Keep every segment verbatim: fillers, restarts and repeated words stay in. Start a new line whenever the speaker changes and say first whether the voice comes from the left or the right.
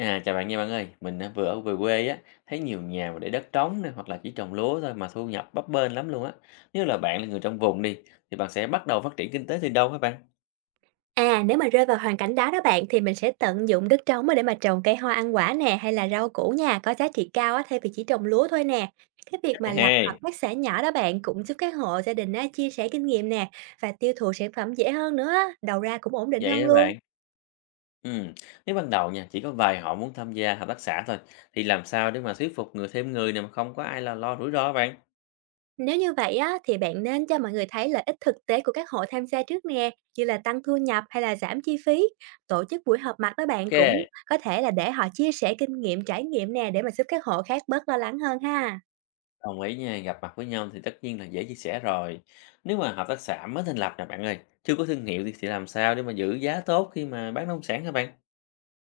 left: À, chào bạn nha bạn ơi, mình á, vừa ở về quê á, thấy nhiều nhà mà để đất trống nè, hoặc là chỉ trồng lúa thôi mà thu nhập bấp bênh lắm luôn á. Nếu là bạn là người trong vùng đi, thì bạn sẽ bắt đầu phát triển kinh tế từ đâu hả bạn?
right: À, nếu mà rơi vào hoàn cảnh đó đó bạn thì mình sẽ tận dụng đất trống á để mà trồng cây hoa ăn quả nè hay là rau củ nha, có giá trị cao á thay vì chỉ trồng lúa thôi nè. Cái việc
left: Cách
right: mà
left: này
right: lập hợp
left: hay,
right: tác xã nhỏ đó bạn cũng giúp các hộ gia đình á chia sẻ kinh nghiệm nè và tiêu thụ sản phẩm dễ hơn nữa á, đầu ra cũng ổn định
left: vậy
right: hơn
left: hả
right: luôn.
left: bạn? Ừ. Nếu ban đầu nha, chỉ có vài họ muốn tham gia hợp tác xã thôi, thì làm sao để mà thuyết phục người thêm người này mà không có ai là lo rủi ro hả bạn?
right: Nếu như vậy á thì bạn nên cho mọi người thấy lợi ích thực tế của các hộ tham gia trước nè, như là tăng thu nhập hay là giảm chi phí. Tổ chức buổi họp mặt đó
left: Ok,
right: bạn cũng có thể là để họ chia sẻ kinh nghiệm trải nghiệm nè để mà giúp các hộ khác bớt lo lắng hơn ha.
left: đồng ý nha, gặp mặt với nhau thì tất nhiên là dễ chia sẻ rồi. Nếu mà hợp tác xã mới thành lập nè bạn ơi, chưa có thương hiệu thì, thì làm sao để mà giữ giá tốt khi mà bán nông sản hả bạn?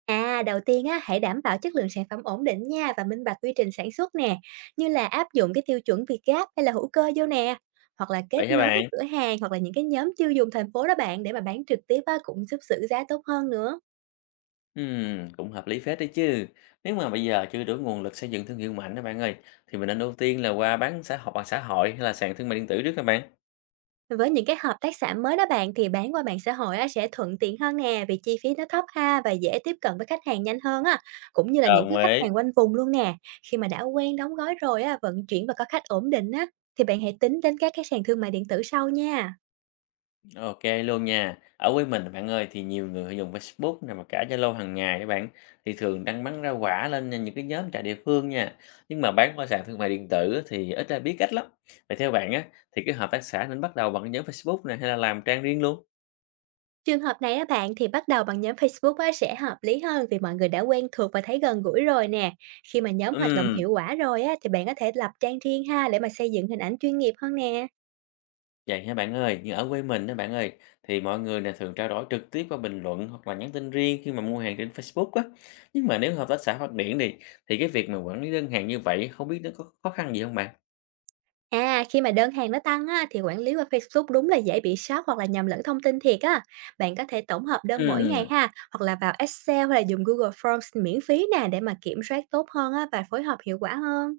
right: À, đầu tiên á, hãy đảm bảo chất lượng sản phẩm ổn định nha và minh bạch quy trình sản xuất nè, như là áp dụng cái tiêu chuẩn Việt Gáp hay là hữu cơ vô nè, hoặc là
left: Vậy
right: kết
left: hả
right: nối
left: bạn?
right: với cửa hàng hoặc là những cái nhóm tiêu dùng thành phố đó bạn để mà bán trực tiếp á, cũng giúp giữ giá tốt hơn nữa.
left: Ừm, cũng hợp lý phết đấy chứ. Nếu mà bây giờ chưa đủ nguồn lực xây dựng thương hiệu mạnh đó bạn ơi, thì mình nên ưu tiên là qua bán xã hội, xã hội hay là sàn thương mại điện tử trước các bạn.
right: Với những cái hợp tác xã mới đó bạn thì bán qua mạng xã hội á, sẽ thuận tiện hơn nè vì chi phí nó thấp ha và dễ tiếp cận với khách hàng nhanh hơn á, cũng như là những
left: Đồng
right: cái khách
left: ý.
right: hàng quanh vùng luôn nè. Khi mà đã quen đóng gói rồi á, vận chuyển và có khách ổn định á, thì bạn hãy tính đến các cái sàn thương mại điện tử sau nha.
left: Ok luôn nha. Ở quê mình bạn ơi thì nhiều người dùng Facebook nè mà cả Zalo hàng ngày các bạn thì thường đăng bán rau quả lên nha, những cái nhóm trà địa phương nha. Nhưng mà bán qua sàn thương mại điện tử á, thì ít ai biết cách lắm. Vậy theo bạn á thì cái hợp tác xã nên bắt đầu bằng cái nhóm Facebook này hay là làm trang riêng luôn?
right: Trường hợp này á bạn thì bắt đầu bằng nhóm Facebook á sẽ hợp lý hơn vì mọi người đã quen thuộc và thấy gần gũi rồi nè. Khi mà nhóm hoạt động
left: Ừm.
right: hiệu quả rồi á thì bạn có thể lập trang riêng ha để mà xây dựng hình ảnh chuyên nghiệp hơn nè.
left: Vậy hả bạn ơi, như ở quê mình đó bạn ơi, thì mọi người này thường trao đổi trực tiếp qua bình luận hoặc là nhắn tin riêng khi mà mua hàng trên Facebook á. Nhưng mà nếu hợp tác xã phát triển thì thì cái việc mà quản lý đơn hàng như vậy không biết nó có khó khăn gì không bạn?
right: À, khi mà đơn hàng nó tăng á, thì quản lý qua Facebook đúng là dễ bị sót hoặc là nhầm lẫn thông tin thiệt á. Bạn có thể tổng hợp đơn mỗi ngày
left: Ừm,
right: ha, hoặc là vào Excel hay là dùng Google Forms miễn phí nè để mà kiểm soát tốt hơn á, và phối hợp hiệu quả hơn.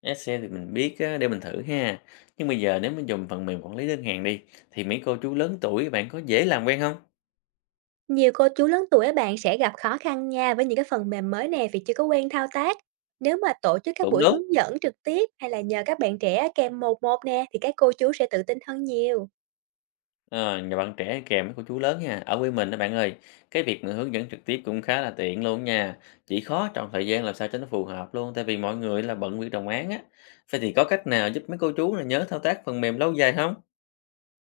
left: Excel thì mình biết á, để mình thử ha. Nhưng bây giờ nếu mình dùng phần mềm quản lý đơn hàng đi thì mấy cô chú lớn tuổi bạn có dễ làm quen không?
right: Nhiều cô chú lớn tuổi bạn sẽ gặp khó khăn nha với những cái phần mềm mới nè vì chưa có quen thao tác. Nếu mà tổ chức các
left: Cũng
right: buổi
left: đúng.
right: hướng dẫn trực tiếp hay là nhờ các bạn trẻ kèm một một nè thì các cô chú sẽ tự tin hơn nhiều.
left: Ờ, nhà bạn trẻ kèm với cô chú lớn nha. Ở quê mình đó bạn ơi, cái việc mà hướng dẫn trực tiếp cũng khá là tiện luôn nha. Chỉ khó trong thời gian làm sao cho nó phù hợp luôn, tại vì mọi người là bận việc đồng án á. Vậy thì có cách nào giúp mấy cô chú là nhớ thao tác phần mềm lâu dài không?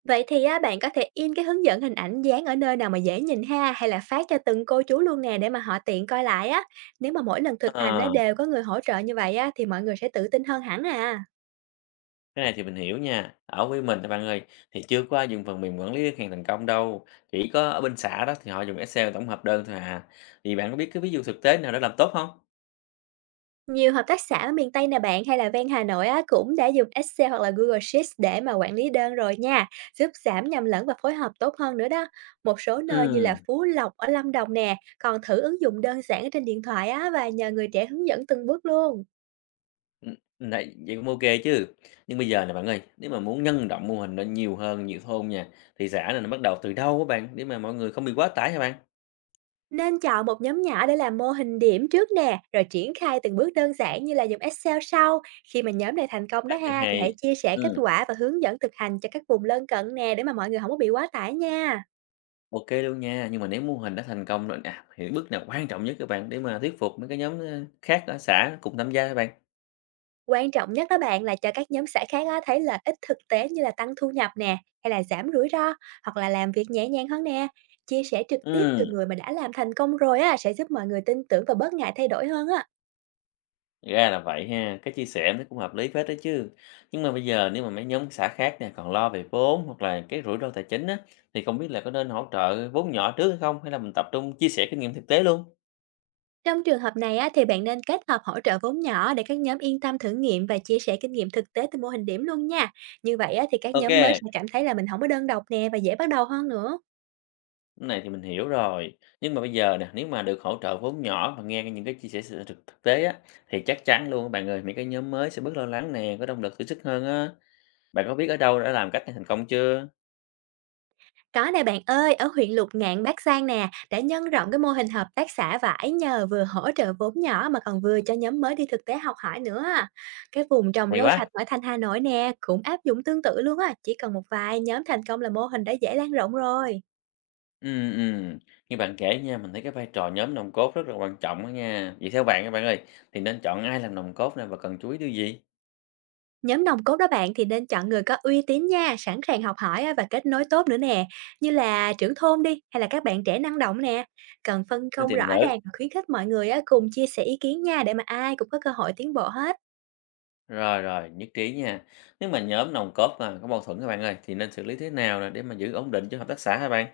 right: Vậy thì á, bạn có thể in cái hướng dẫn hình ảnh dán ở nơi nào mà dễ nhìn ha hay là phát cho từng cô chú luôn nè để mà họ tiện coi lại á. Nếu mà mỗi lần thực hành
left: Ờ,
right: á, đều có người hỗ trợ như vậy á, thì mọi người sẽ tự tin hơn hẳn à.
left: cái này thì mình hiểu nha. Ở quê mình đó bạn ơi, thì chưa có ai dùng phần mềm quản lý đơn hàng thành công đâu. Chỉ có ở bên xã đó thì họ dùng Excel tổng hợp đơn thôi à. Thì bạn có biết cái ví dụ thực tế nào đã làm tốt không?
right: Nhiều hợp tác xã ở miền Tây nè bạn hay là ven Hà Nội á, cũng đã dùng Excel hoặc là Google Sheets để mà quản lý đơn rồi nha, giúp giảm nhầm lẫn và phối hợp tốt hơn nữa đó. Một số nơi như
left: Ừ.
right: là Phú Lộc ở Lâm Đồng nè, còn thử ứng dụng đơn giản ở trên điện thoại á, và nhờ người trẻ hướng dẫn từng bước luôn.
left: Ừm, đấy, vậy cũng ô chứ. Nhưng bây giờ nè bạn ơi, nếu mà muốn nhân rộng mô hình lên nhiều hơn, nhiều thôn nha, thì xã này nó bắt đầu từ đâu các bạn, để mà mọi người không bị quá tải hả bạn?
right: Nên chọn một nhóm nhỏ để làm mô hình điểm trước nè, rồi triển khai từng bước đơn giản như là dùng Excel sau. Khi mà nhóm này thành công đó
left: Cách này
right: ha, thì hãy
left: hay,
right: chia sẻ kết
left: ừm,
right: quả và hướng dẫn thực hành cho các vùng lân cận nè để mà mọi người không có bị quá tải nha.
left: ô luôn nha, nhưng mà nếu mô hình đã thành công rồi nè, thì bước nào quan trọng nhất các bạn để mà thuyết phục mấy cái nhóm, ơ, khác ở xã cùng tham gia các bạn?
right: Quan trọng nhất đó bạn là cho các nhóm xã khác á, thấy lợi ích thực tế như là tăng thu nhập nè, hay là giảm rủi ro, hoặc là làm việc nhẹ nhàng hơn nè. Chia sẻ trực tiếp từ
left: Ừm.
right: người mà đã làm thành công rồi á, sẽ giúp mọi người tin tưởng và bớt ngại thay đổi hơn á.
left: Ra là vậy ha, cái chia sẻ em thấy cũng hợp lý phết đó chứ. Nhưng mà bây giờ nếu mà mấy nhóm xã khác nè còn lo về vốn hoặc là cái rủi ro tài chính á thì không biết là có nên hỗ trợ vốn nhỏ trước hay không hay là mình tập trung chia sẻ kinh nghiệm thực tế luôn.
right: Trong trường hợp này á, thì bạn nên kết hợp hỗ trợ vốn nhỏ để các nhóm yên tâm thử nghiệm và chia sẻ kinh nghiệm thực tế từ mô hình điểm luôn nha. Như vậy á, thì các
left: Ok,
right: nhóm mới
left: cái
right: sẽ cảm thấy là mình không có đơn độc nè và dễ bắt đầu hơn nữa.
left: này thì mình hiểu rồi. Nhưng mà bây giờ nè, nếu mà được hỗ trợ vốn nhỏ và nghe những cái chia sẻ sự thực thực tế á thì chắc chắn luôn các bạn ơi, những cái nhóm mới sẽ bớt lo lắng nè, có động lực thử sức hơn á. Bạn có biết ở đâu đã làm cách này thành công chưa?
right: Có nè bạn ơi, ở huyện Lục Ngạn, Bắc Giang nè, đã nhân rộng cái mô hình hợp tác xã vải nhờ vừa hỗ trợ vốn nhỏ mà còn vừa cho nhóm mới đi thực tế học hỏi nữa. Cái vùng trồng
left: Hay
right: rau sạch
left: quá.
right: ở thành Hà Nội nè, cũng áp dụng tương tự luôn á, chỉ cần một vài nhóm thành công là mô hình đã dễ lan rộng rồi.
left: Ừm, ừm. Nghe bạn kể nha, mình thấy cái vai trò nhóm nòng cốt rất là quan trọng á nha. Vậy theo bạn các bạn ơi, thì nên chọn ai làm nòng cốt này và cần chú ý điều gì?
right: Nhóm nòng cốt đó bạn thì nên chọn người có uy tín nha, sẵn sàng học hỏi á và kết nối tốt nữa nè, như là trưởng thôn đi hay là các bạn trẻ năng động nè. Cần phân
left: Mình
right: công
left: tìm
right: rõ
left: thử.
right: ràng và khuyến khích mọi người á, cùng chia sẻ ý kiến nha để mà ai cũng có cơ hội tiến bộ hết.
left: Rồi, rồi, nhất trí nha. Nếu mà nhóm nòng cốt mà có mâu thuẫn các bạn ơi, thì nên xử lý thế nào nè để mà giữ ổn định cho hợp tác xã hả bạn?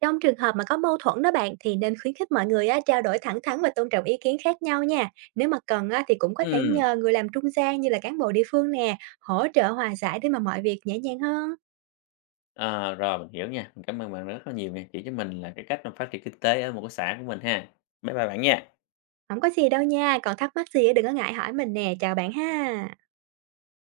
right: Trong trường hợp mà có mâu thuẫn đó bạn thì nên khuyến khích mọi người á, trao đổi thẳng thắn và tôn trọng ý kiến khác nhau nha. Nếu mà cần á, thì cũng có thể
left: Ừ
right: nhờ người làm trung gian như là cán bộ địa phương nè, hỗ trợ hòa giải để mà mọi việc nhẹ nhàng hơn.
left: à, rồi mình hiểu nha. Mình cảm ơn bạn rất là nhiều nha, chỉ cho mình là cái cách mà phát triển kinh tế ở một cái xã của mình ha. Bye bye bạn nha.
right: Không có gì đâu nha, còn thắc mắc gì á, đừng có ngại hỏi mình nè, chào bạn ha.